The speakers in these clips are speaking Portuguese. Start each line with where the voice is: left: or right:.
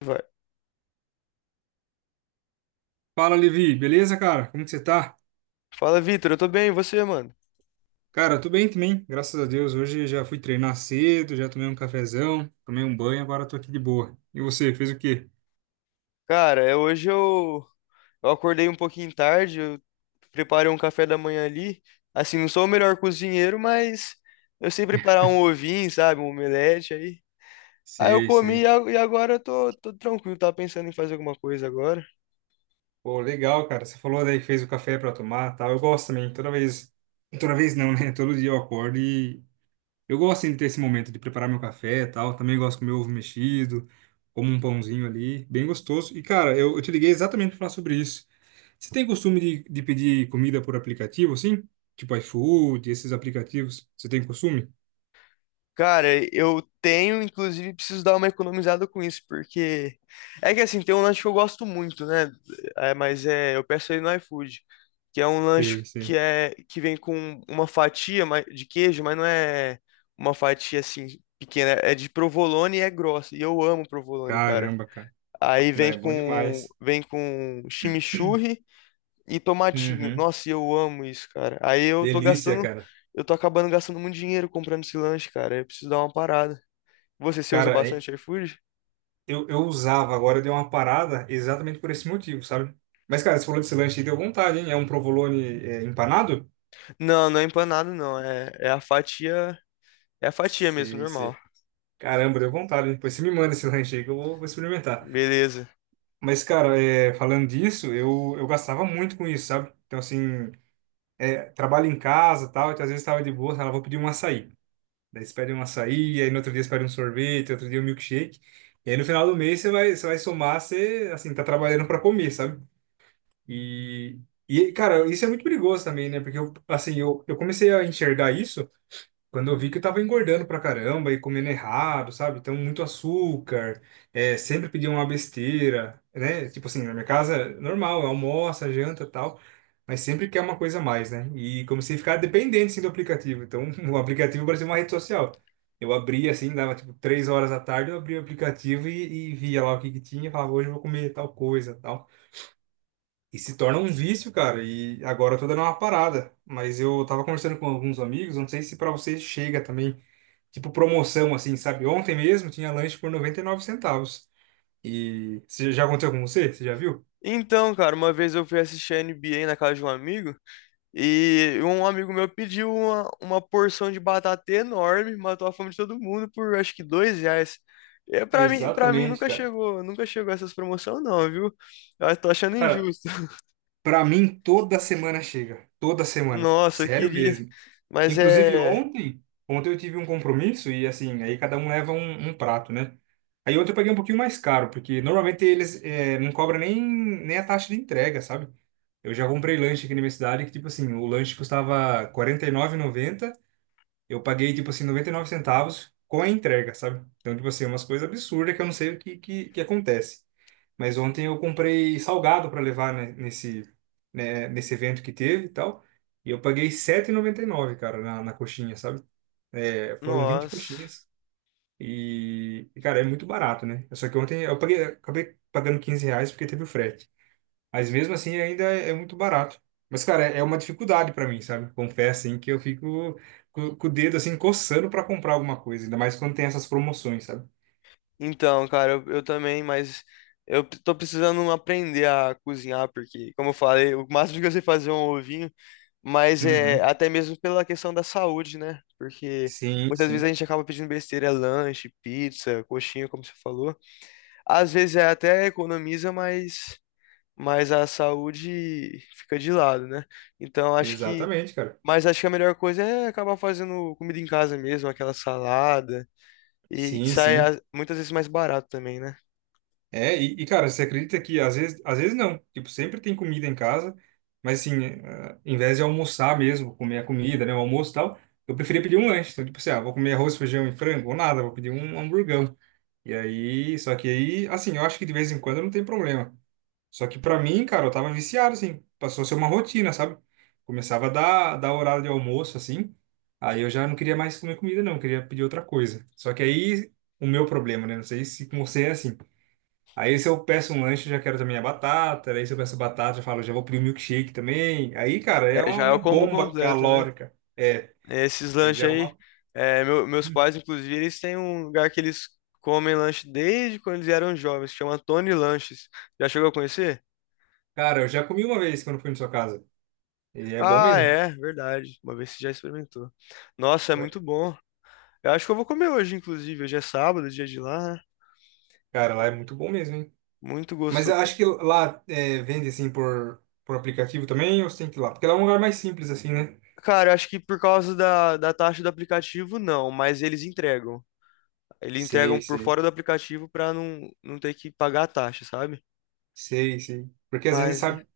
left: Vai.
right: Fala, Levi, beleza, cara? Como que você tá?
left: Fala, Vitor, eu tô bem, e você, mano?
right: Cara, eu tô bem também, graças a Deus. Hoje já fui treinar cedo, já tomei um cafezão, tomei um banho, agora tô aqui de boa. E você, fez o quê?
left: Cara, hoje eu acordei um pouquinho tarde, eu preparei um café da manhã ali. Assim, não sou o melhor cozinheiro, mas eu sei preparar um ovinho, sabe? Um omelete aí. Aí eu
right: Sei,
left: comi
right: sei.
left: e agora eu tô tranquilo, tava pensando em fazer alguma coisa agora.
right: Pô, legal, cara. Você falou daí que fez o café pra tomar, tal. Eu gosto também. Toda vez não, né? Todo dia eu acordo e eu gosto assim, de ter esse momento de preparar meu café e tal. Também gosto com meu ovo mexido, como um pãozinho ali, bem gostoso. E, cara, eu te liguei exatamente para falar sobre isso. Você tem costume de pedir comida por aplicativo, assim? Tipo iFood, esses aplicativos. Você tem costume?
left: Cara, eu tenho, inclusive, preciso dar uma economizada com isso, porque é que assim, tem um lanche que eu gosto muito, né? Eu peço ele no iFood, que é um lanche
right: Sei,
left: que
right: sei.
left: é que vem com uma fatia de queijo, mas não é uma fatia assim pequena, é de provolone e é grossa. E eu amo provolone, cara.
right: Caramba, cara.
left: Aí
right: Não, é bom demais.
left: vem com chimichurri e tomatinho.
right: Uhum.
left: Nossa, e eu amo isso, cara. Aí eu tô
right: Delícia,
left: gastando,
right: cara.
left: eu tô acabando gastando muito dinheiro comprando esse lanche, cara. Eu preciso dar uma parada. Você usa
right: Cara, é-
left: bastante iFood?
right: eu, eu usava, agora deu uma parada exatamente por esse motivo, sabe? Mas, cara, você falou desse lanche e deu vontade, hein? É um provolone é, empanado?
left: Não, não é empanado, não. É a fatia mesmo,
right: Sei, sei.
left: normal.
right: Caramba, deu vontade. Depois você me manda esse lanche aí que eu vou experimentar.
left: Beleza.
right: Mas, cara, falando disso, eu gastava muito com isso, sabe? Então, assim, trabalho em casa e tal, então às vezes tava de boa, ela vou pedir um açaí. Daí você pede um açaí, aí no outro dia você pede um sorvete, outro dia um milkshake. E aí no final do mês você vai somar, você, assim, tá trabalhando para comer, sabe? E, e, cara, isso é muito perigoso também, né? Porque, eu, assim, eu comecei a enxergar isso. Quando eu vi que eu tava engordando pra caramba e comendo errado, sabe? Então, muito açúcar, sempre pedia uma besteira, né? Tipo assim, na minha casa, normal, almoça, janta e tal, mas sempre quer uma coisa a mais, né? E comecei a ficar dependente, assim, do aplicativo. Então, o aplicativo parecia uma rede social. Eu abria, assim, dava, tipo, 3 horas da tarde, eu abria o aplicativo e via lá o que que tinha, e falava, hoje eu vou comer tal coisa, tal. E se torna um vício, cara, e agora eu tô dando uma parada. Mas eu tava conversando com alguns amigos, não sei se pra você chega também tipo promoção, assim, sabe? Ontem mesmo tinha lanche por 99 centavos. E você já aconteceu com você? Você já viu?
left: Então, cara, uma vez eu fui assistir a NBA na casa de um amigo. E um amigo meu pediu uma porção de batata enorme, matou a fome de todo mundo por acho que dois reais. É, pra mim
right: Exatamente,
left: nunca
right: cara.
left: chegou, nunca chegou essas promoções não, viu? Eu tô achando
right: Cara,
left: injusto.
right: pra mim toda semana chega. Toda semana.
left: Nossa, eu
right: Sério
left: queria.
right: mesmo.
left: Mas
right: Inclusive
left: é.
right: ontem eu tive um compromisso e assim, aí cada um leva um prato, né? Aí ontem eu paguei um pouquinho mais caro, porque normalmente eles não cobram nem a taxa de entrega, sabe? Eu já comprei lanche aqui na minha cidade que, tipo assim, o lanche custava R$ 49,90. Eu paguei, tipo assim, 99 centavos com a entrega, sabe? Então, tipo assim, é umas coisas absurdas que eu não sei o que acontece. Mas ontem eu comprei salgado para levar, né, nesse evento que teve e tal. E eu paguei sete e noventa e nove cara, na coxinha, sabe? É, foram 20
left: Nossa.
right: coxinhas. E, cara, é muito barato, né? Só que ontem eu paguei, acabei pagando 15 reais porque teve o frete. Mas mesmo assim ainda é muito barato. Mas, cara, é uma dificuldade pra mim, sabe? Confesso, assim, que eu fico com o dedo, assim, coçando pra comprar alguma coisa. Ainda mais quando tem essas promoções, sabe?
left: Então, cara, eu também, mas tô precisando aprender a cozinhar, porque, como eu falei, o máximo que eu sei fazer é um ovinho. Mas é
right: Uhum.
left: até mesmo pela questão da saúde, né? Porque
right: Sim,
left: muitas vezes a
right: sim.
left: gente acaba pedindo besteira, lanche, pizza, coxinha, como você falou. Às vezes é até economiza, mas a saúde fica de lado, né? Então acho que.
right: Exatamente, cara.
left: Mas acho que a melhor coisa é acabar fazendo comida em casa mesmo, aquela salada. E que
right: Sim,
left: sai
right: sim.
left: muitas vezes mais barato também, né?
right: É, e, cara, você acredita que às vezes não. Tipo, sempre tem comida em casa, mas assim, em vez de almoçar mesmo, comer a comida, né, o almoço e tal, eu preferia pedir um lanche. Então, tipo assim, ah, vou comer arroz, feijão e frango, ou nada, vou pedir um hamburgão. E aí, só que aí, assim, eu acho que de vez em quando não tem problema. Só que pra mim, cara, eu tava viciado, assim, passou a ser uma rotina, sabe? Começava a dar horário de almoço, assim, aí eu já não queria mais comer comida, não, eu queria pedir outra coisa. Só que aí, o meu problema, né? Não sei se com você é assim. Aí se eu peço um lanche, eu já quero também a batata, aí se eu peço batata, eu falo, já vou pedir um milkshake também. Aí, cara, é
left: É,
right: uma,
left: já é o
right: uma
left: combo
right: bomba
left: completo, né?
right: calórica. É,
left: Esses
right: aí
left: lanches
right: já é
left: aí,
right: uma.
left: é, meus pais, inclusive, eles têm um lugar que eles comem lanche desde quando eles eram jovens, que chama Tony Lanches. Já chegou a conhecer?
right: Cara, eu já comi uma vez quando fui na sua casa, e é bom
left: Ah,
right: mesmo.
left: é, verdade. Uma vez você já experimentou. Nossa, é muito bom. Eu acho que eu vou comer hoje, inclusive. Hoje é sábado, dia de lá, né?
right: Cara, lá é muito bom mesmo, hein?
left: Muito
right: Mas eu
left: gostoso.
right: acho que lá vende assim por aplicativo também, ou você tem que ir lá? Porque lá é um lugar mais simples, assim, né?
left: Cara, eu acho que por causa da, da taxa do aplicativo, não, mas eles entregam. Eles
right: Sei,
left: entregam por
right: sei,
left: fora do aplicativo pra não, não ter que pagar a taxa, sabe?
right: sei, sei. Porque às vezes,
left: Mas, é.
right: sabe,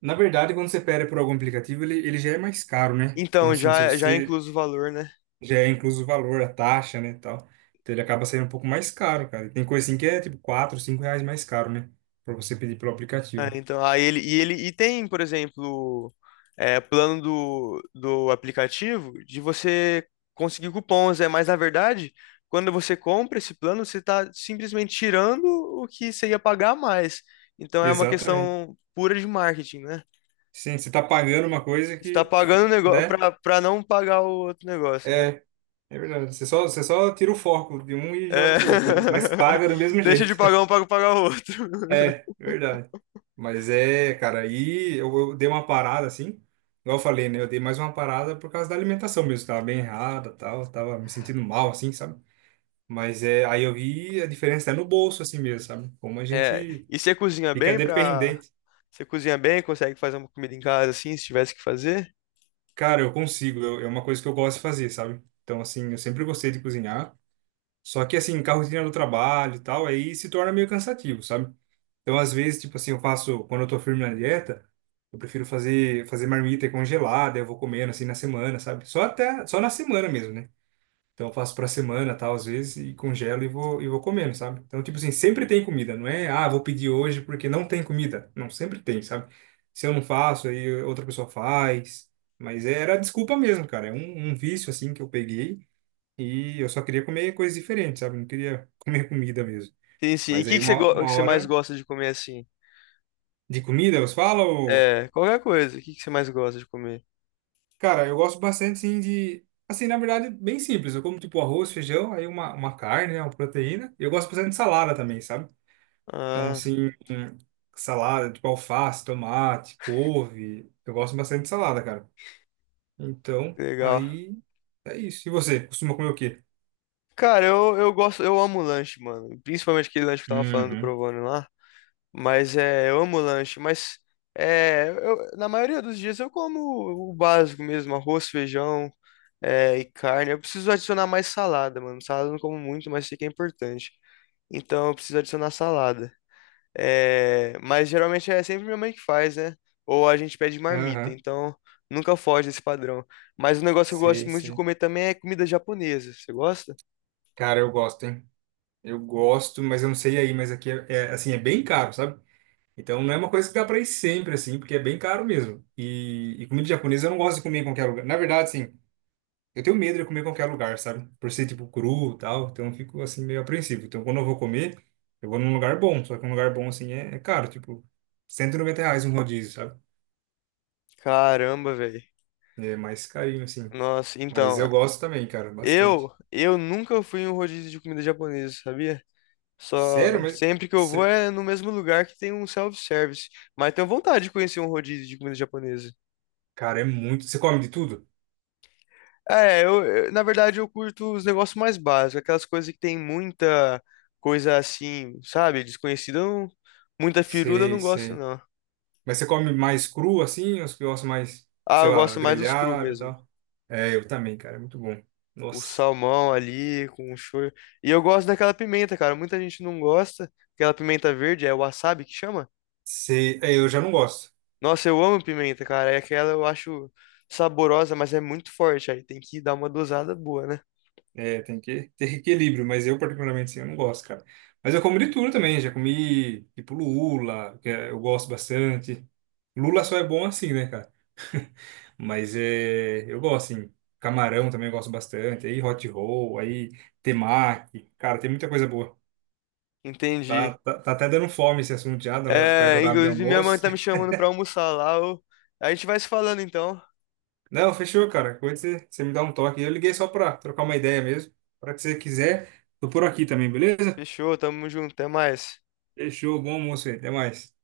right: na verdade, quando você pede por algum aplicativo, ele já é mais caro, né? Então,
left: Então,
right: assim, se
left: já, já é
right: você
left: incluso o valor, né?
right: já é incluso o valor, a taxa, né, e tal, então ele acaba saindo um pouco mais caro, cara. E tem coisa assim que é tipo 4 5 reais mais caro, né? Pra você pedir pelo
left: É,
right: aplicativo.
left: então, aí ele e ele e tem, por exemplo, é, plano do aplicativo de você conseguir cupons, é, mas na verdade, quando você compra esse plano, você está simplesmente tirando o que você ia pagar a mais. Então é uma
right: Exatamente.
left: questão pura de marketing, né?
right: Sim, você tá pagando uma coisa
left: Você está
right: que,
left: pagando o negócio
right: né?
left: para não pagar o outro negócio, né?
right: É. É verdade. Você só tira o foco de um e joga
left: É.
right: pro outro, né? Mas paga do mesmo
left: Deixa de
right: jeito.
left: pagar um para pagar o outro.
right: É, verdade. Mas é, cara, aí eu dei uma parada assim. Igual eu falei, né? Eu dei mais uma parada por causa da alimentação mesmo. Tava bem errada, tal. Tava me sentindo mal, assim, sabe? Mas é, aí eu vi a diferença é no bolso, assim mesmo, sabe? Como a
left: É,
right: gente
left: e você cozinha
right: fica
left: bem para
right: dependente.
left: você cozinha bem, consegue fazer uma comida em casa assim, se tivesse que fazer?
right: Cara, eu consigo. É uma coisa que eu gosto de fazer, sabe? Então, assim, eu sempre gostei de cozinhar. Só que, assim, com a rotina do trabalho e tal, aí se torna meio cansativo, sabe? Então, às vezes, tipo assim, eu faço, quando eu tô firme na dieta, eu prefiro fazer marmita congelada, eu vou comendo assim na semana, sabe? Só até, só na semana mesmo, né? Então, eu faço pra semana, tal, às vezes, e congelo e e vou comendo, sabe? Então, tipo assim, sempre tem comida, não é, ah, vou pedir hoje porque não tem comida. Não, sempre tem, sabe? Se eu não faço, aí outra pessoa faz. Mas era desculpa mesmo, cara. É um vício, assim, que eu peguei e eu só queria comer coisas diferentes, sabe? Não queria comer comida mesmo.
left: Sim, sim. E o
right: Mas aí
left: que que você,
right: uma,
left: que
right: uma
left: você mais
right: hora
left: gosta de comer assim?
right: de comida, você fala? Ou...
left: É, qualquer coisa. O que que você mais gosta de comer?
right: Cara, eu gosto bastante, sim, de... Assim, na verdade, bem simples. Eu como, tipo, arroz, feijão, aí uma carne, né, uma proteína. Eu gosto bastante de salada também, sabe? Então,
left: Ah,
right: assim, salada, tipo, alface, tomate, couve. Eu gosto bastante de salada, cara. Então,
left: legal.
right: aí é isso. E você, costuma comer o quê?
left: Cara, eu gosto, eu amo lanche, mano. Principalmente aquele lanche que eu tava falando do
right: Uhum.
left: Provone lá. Mas é, eu amo lanche, mas é, na maioria dos dias eu como o básico mesmo, arroz, feijão, é, e carne. Eu preciso adicionar mais salada, mano. Salada eu não como muito, mas sei que é importante. Então eu preciso adicionar salada. É, mas geralmente é sempre minha mãe que faz, né? Ou a gente pede marmita,
right: Aham.
left: então nunca foge desse padrão. Mas um negócio que eu
right: Sei,
left: gosto muito de
right: sei.
left: comer também é comida japonesa. Você gosta?
right: Cara, eu gosto, hein? Eu gosto, mas eu não sei aí, mas aqui é, assim, é bem caro, sabe? Então não é uma coisa que dá para ir sempre, assim, porque é bem caro mesmo. E comida japonesa eu não gosto de comer em qualquer lugar. Na verdade, assim, eu tenho medo de comer em qualquer lugar, sabe? Por ser, tipo, cru e tal, então eu fico, assim, meio apreensivo. Então quando eu vou comer, eu vou num lugar bom, só que um lugar bom, assim, é caro, tipo, 190 reais um rodízio, sabe?
left: Caramba, velho.
right: É mais carinho, assim.
left: Nossa,
right: Mas
left: então,
right: eu gosto também, cara,
left: eu
right: bastante.
left: eu nunca fui em um rodízio de comida japonesa, sabia?
right: Sério,
left: Só
right: mas...
left: sempre que eu vou
right: Você...
left: é no mesmo lugar que tem um self-service. Mas tenho vontade de conhecer um rodízio de comida japonesa.
right: Cara, é muito... Você come de tudo?
left: É, na verdade eu curto os negócios mais básicos, aquelas coisas que tem muita coisa assim, sabe, desconhecida, eu não- muita firula eu
right: Sei,
left: não gosto
right: sei.
left: não.
right: Mas você come mais cru assim, ou você gosta mais,
left: Ah,
right: sei
left: eu
right: lá,
left: gosto mais dos cru
right: grelhado e
left: mesmo.
right: tal? É, eu também, cara, é muito bom.
left: O
right: Nossa,
left: salmão ali com o shoyu. E eu gosto daquela pimenta, cara. Muita gente não gosta. Aquela pimenta verde, é o wasabi que chama?
right: eu já não gosto.
left: Nossa, eu amo pimenta, cara. É aquela eu acho saborosa, mas é muito forte. Aí tem que dar uma dosada boa, né?
right: É, tem que ter equilíbrio, mas eu particularmente sim, eu não gosto, cara. Mas eu como de tudo também, já comi tipo lula, eu gosto bastante. Lula só é bom assim, né, cara? Mas é, eu gosto, assim. Camarão também eu gosto bastante. Aí hot roll, aí temaki. Cara, tem muita coisa boa. Tá,
left: Entendi.
right: tá, tá até dando fome esse assunto já, tá perto do
left: É,
right: horário de
left: inclusive minha mãe
right: almoço.
left: tá me chamando pra almoçar lá. Ô. A gente vai se falando então.
right: Não, fechou, cara. Quando você me dá um toque. Eu liguei só pra trocar uma ideia mesmo. Para que você quiser, tô por aqui também, beleza?
left: Fechou, tamo junto, até mais.
right: Fechou, bom almoço aí. Até mais.